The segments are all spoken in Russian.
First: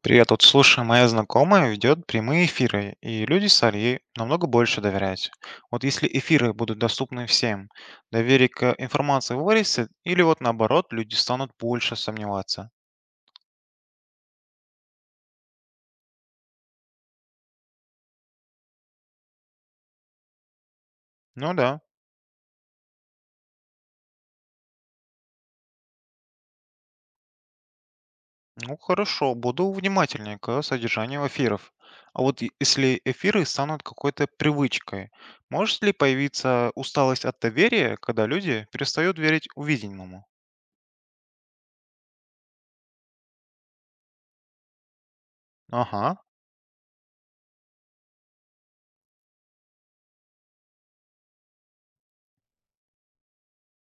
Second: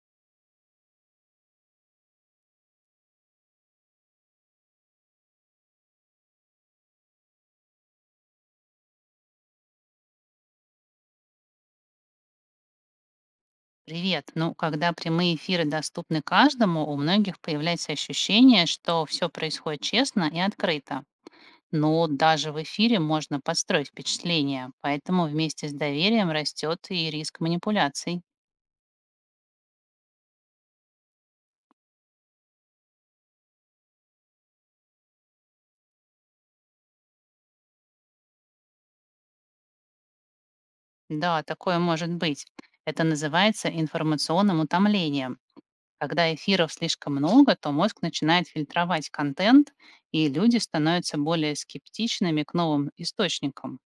Привет, вот слушай, моя знакомая ведет прямые эфиры, и люди стали ей намного больше доверять. Вот если эфиры будут доступны всем, доверие к информации вырастет, или вот наоборот, люди станут больше сомневаться? Привет. Ну, когда прямые эфиры доступны каждому, у многих появляется ощущение, что все происходит честно и открыто. Ну да, Но даже в эфире можно подстроить впечатление, поэтому вместе с доверием растет и риск манипуляций. ну хорошо, буду внимательнее к содержанию эфиров. А вот если эфиры станут какой-то привычкой, может ли появиться усталость от доверия, когда люди перестают верить увиденному? Да, такое может быть. Это называется информационным утомлением. Ага. Когда эфиров слишком много, то мозг начинает фильтровать контент, и люди становятся более скептичными к новым источникам.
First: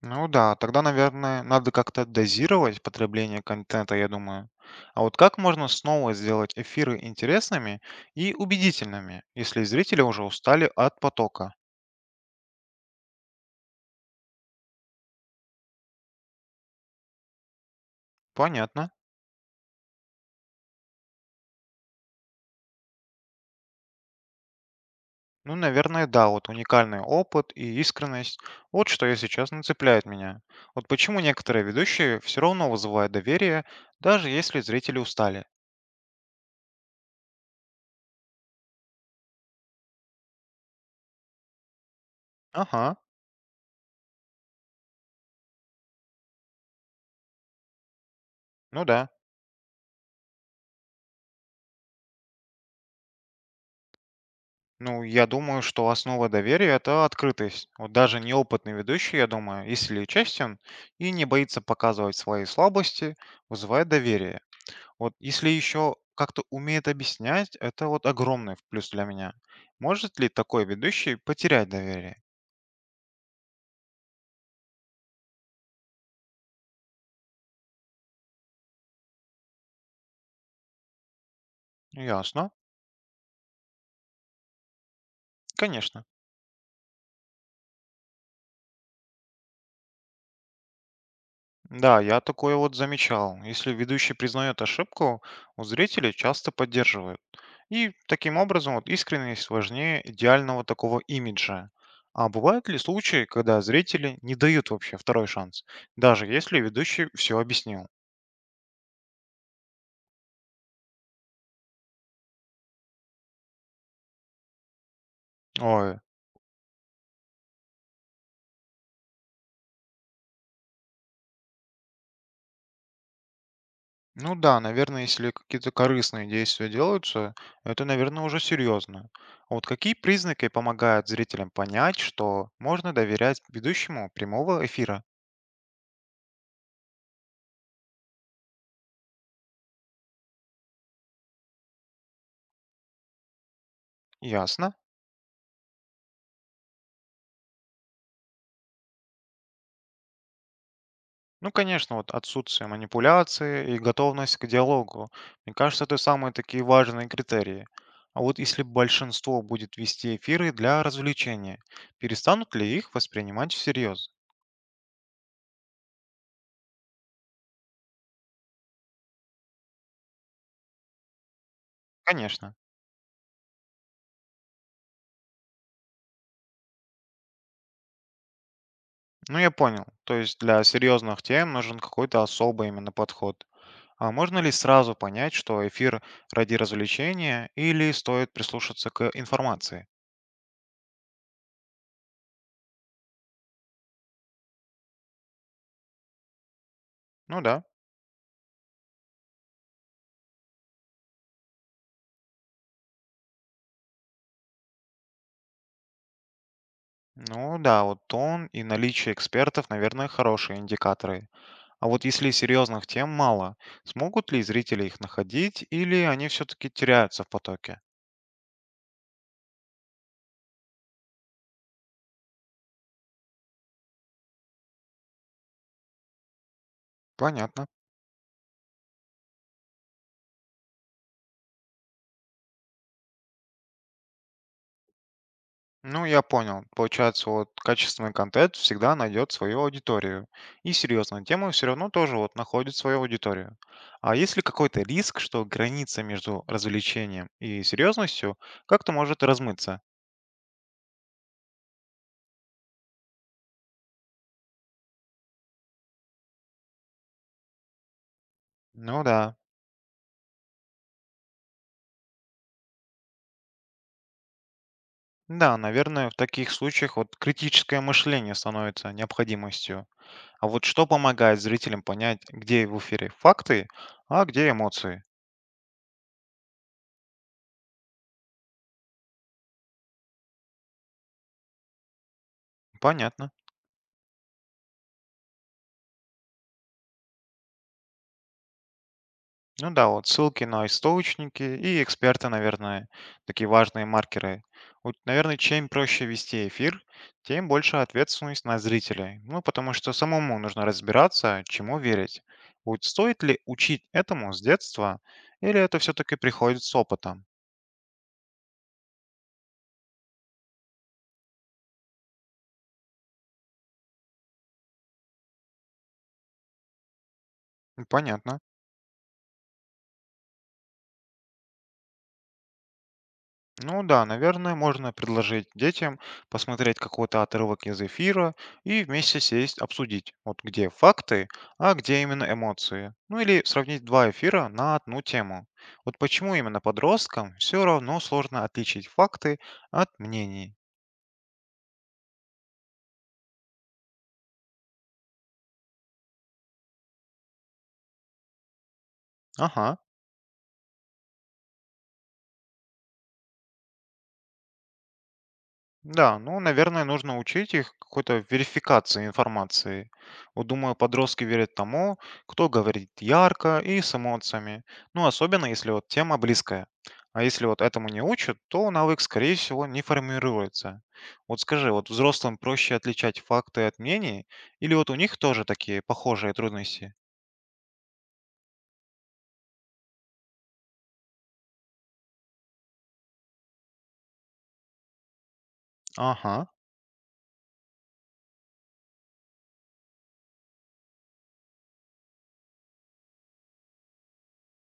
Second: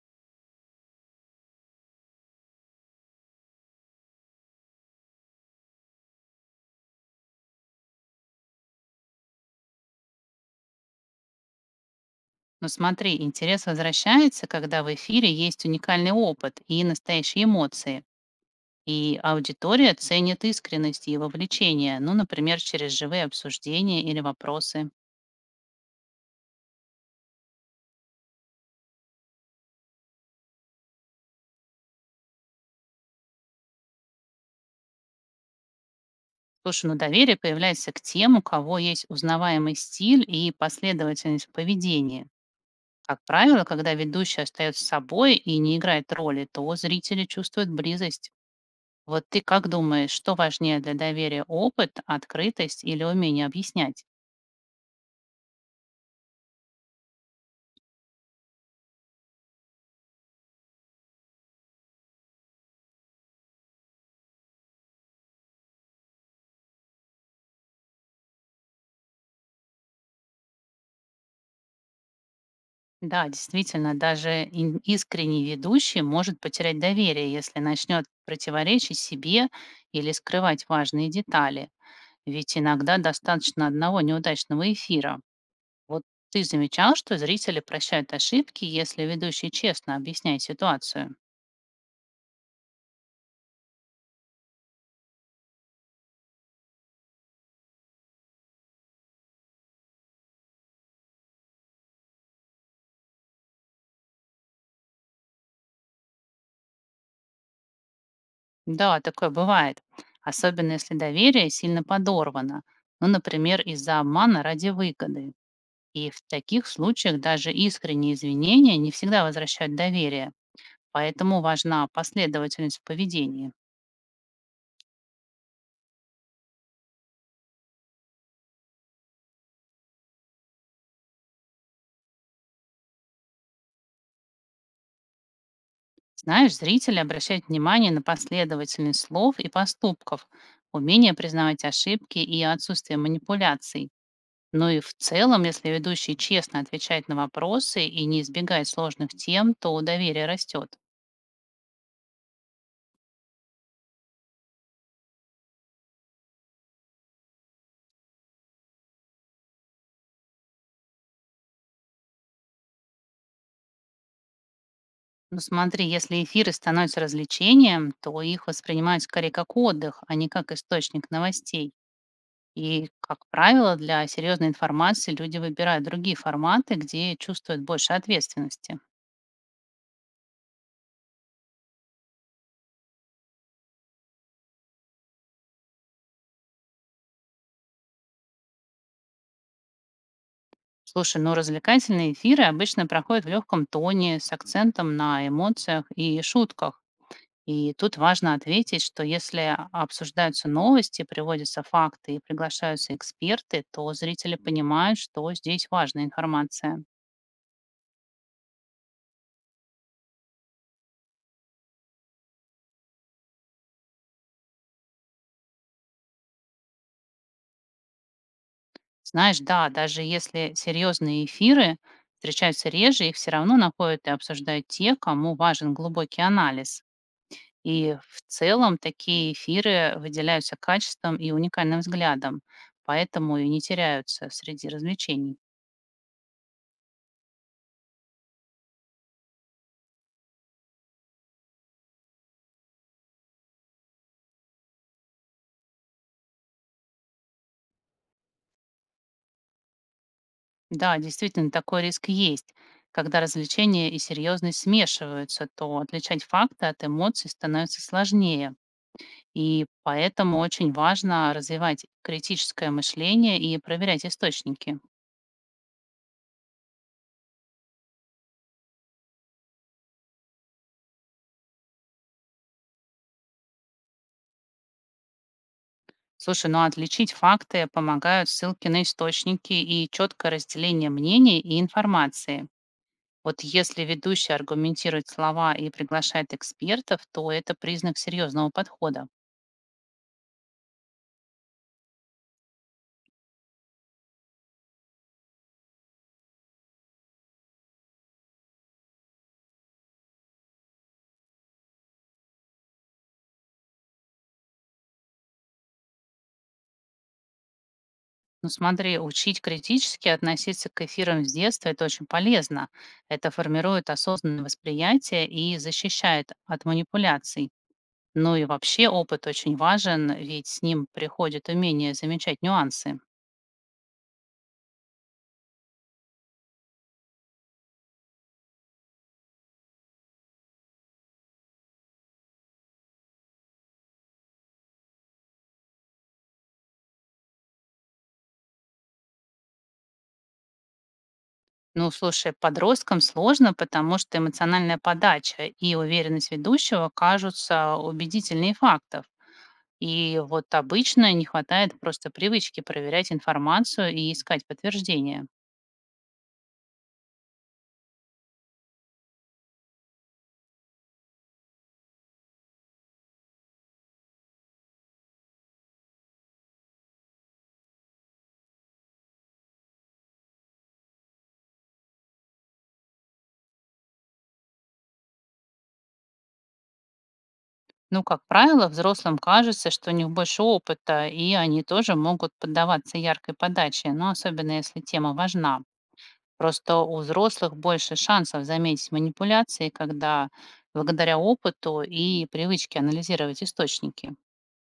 Ну да, тогда, наверное, надо как-то дозировать потребление контента, я думаю. А вот как можно снова сделать эфиры интересными и убедительными, если зрители уже устали от потока? Но смотри, интерес возвращается, когда в эфире есть уникальный опыт и настоящие эмоции. Понятно. И аудитория ценит искренность и вовлечение, ну, например, через живые обсуждения или вопросы. Ну, наверное, да, вот уникальный опыт и искренность. Вот что, если честно, цепляет меня. Вот почему некоторые ведущие все равно вызывают доверие, даже если зрители устали. Слушай, ну доверие появляется к тем, у кого есть узнаваемый стиль и последовательность в поведении. Ага, Как правило, когда ведущий остается собой и не играет роли, то зрители чувствуют близость. ну да. Вот ты как думаешь, что важнее для доверия – опыт, открытость или умение объяснять? Ну, я думаю, что основа доверия — это открытость. Вот даже неопытный ведущий, я думаю, если честен и не боится показывать свои слабости, вызывает доверие. Вот если еще как-то умеет объяснять, это вот огромный плюс для меня. Может ли такой ведущий потерять доверие? Да, действительно, даже искренний ведущий может потерять доверие, если начнет противоречить себе или скрывать важные детали. Ясно. Ведь иногда достаточно одного неудачного эфира. Вот Конечно. ты замечал, что зрители прощают ошибки, если ведущий честно объясняет ситуацию? Да, я такое вот замечал. Если ведущий признает ошибку, у зрителей часто поддерживают. И таким образом вот искренность важнее идеального такого имиджа. А бывают ли случаи, когда зрители не дают вообще второй шанс, даже если ведущий все объяснил? Да, такое бывает. Особенно если доверие сильно подорвано. Ну, например, из-за обмана ради выгоды. Ой, И в таких случаях даже искренние извинения не всегда возвращают доверие. Поэтому важна последовательность в поведении. ну да, наверное, если какие-то корыстные действия делаются, это, наверное, уже серьезно. А вот какие признаки помогают зрителям понять, что можно доверять ведущему прямого эфира? Знаешь, зрители обращают внимание на последовательность слов и поступков, умение признавать ошибки и отсутствие манипуляций. Но Ясно. и в целом, если ведущий честно отвечает на вопросы и не избегает сложных тем, то доверие растет. Ну, конечно, вот отсутствие манипуляции и готовность к диалогу. Мне кажется, это самые такие важные критерии. А вот если большинство будет вести эфиры для развлечения, перестанут ли их воспринимать всерьез? Но смотри, если эфиры становятся развлечением, то их воспринимают скорее как отдых, а не как источник новостей. Конечно. И, как правило, для серьезной информации люди выбирают другие форматы, где чувствуют больше ответственности. Ну, я понял. То есть для серьезных тем нужен какой-то особый именно подход. А можно ли сразу понять, что эфир ради развлечения или стоит прислушаться к информации? Слушай, ну развлекательные эфиры обычно проходят в легком тоне, с акцентом на эмоциях и шутках. Ну да. И тут важно ответить, что если обсуждаются новости, приводятся факты и приглашаются эксперты, то зрители понимают, что здесь важная информация. Ну да, вот тон и наличие экспертов, наверное, хорошие индикаторы. А вот если серьезных тем мало, смогут ли зрители их находить или они все-таки теряются в потоке? Знаешь, да, даже если серьезные эфиры встречаются реже, их все равно находят и обсуждают те, кому важен глубокий анализ. Понятно. И в целом такие эфиры выделяются качеством и уникальным взглядом, поэтому и не теряются среди развлечений. Ну, я понял. Получается, вот качественный контент всегда найдет свою аудиторию. И серьезная тема все равно тоже вот находит свою аудиторию. А есть ли какой-то риск, что граница между развлечением и серьезностью как-то может размыться? Да, действительно, такой риск есть. Когда развлечения и серьезность смешиваются, то отличать факты от эмоций становится сложнее. Ну да. И поэтому очень важно развивать критическое мышление и проверять источники. Да, наверное, в таких случаях вот критическое мышление становится необходимостью. А вот что помогает зрителям понять, где в эфире факты, а где эмоции? Слушай, ну отличить факты помогают ссылки на источники и четкое разделение мнений и информации. Понятно. Вот если ведущий аргументирует слова и приглашает экспертов, то это признак серьезного подхода. Ну да, вот ссылки на источники и эксперты, наверное, такие важные маркеры. Вот, наверное, чем проще вести эфир, тем больше ответственность на зрителей. Ну, потому что самому нужно разбираться, чему верить. Вот стоит ли учить этому с детства, или это все-таки приходит с опытом? Ну смотри, учить критически относиться к эфирам с детства – это очень полезно. Это формирует осознанное восприятие и защищает от манипуляций. Ну, Ну понятно. и вообще опыт очень важен, ведь с ним приходит умение замечать нюансы. Ну да, наверное, можно предложить детям посмотреть какой-то отрывок из эфира и вместе сесть обсудить, вот где факты, а где именно эмоции. Ну или сравнить два эфира на одну тему. Вот почему именно подросткам все равно сложно отличить факты от мнений. Ну, слушай, подросткам сложно, потому что эмоциональная подача и уверенность ведущего кажутся убедительнее фактов. Ага. И вот обычно не хватает просто привычки проверять информацию и искать подтверждения. Да, ну, наверное, нужно учить их какой-то верификации информации. Вот думаю, подростки верят тому, кто говорит ярко и с эмоциями. Ну, особенно если вот тема близкая. А если вот этому не учат, то навык, скорее всего, не формируется. Вот скажи, вот взрослым проще отличать факты от мнений, или вот у них тоже такие похожие трудности? Ну, как правило, взрослым кажется, что у них больше опыта, и они тоже могут поддаваться яркой подаче, но особенно если тема важна. Ага. Просто у взрослых больше шансов заметить манипуляции, когда благодаря опыту и привычке анализировать источники.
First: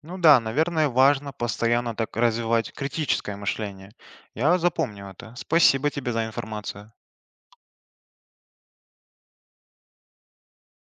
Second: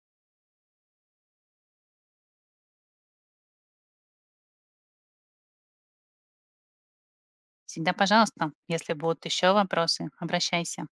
Ну да, наверное, важно постоянно так развивать критическое мышление. Я запомню это. Спасибо тебе за информацию. Всегда пожалуйста. Если будут еще вопросы, обращайся.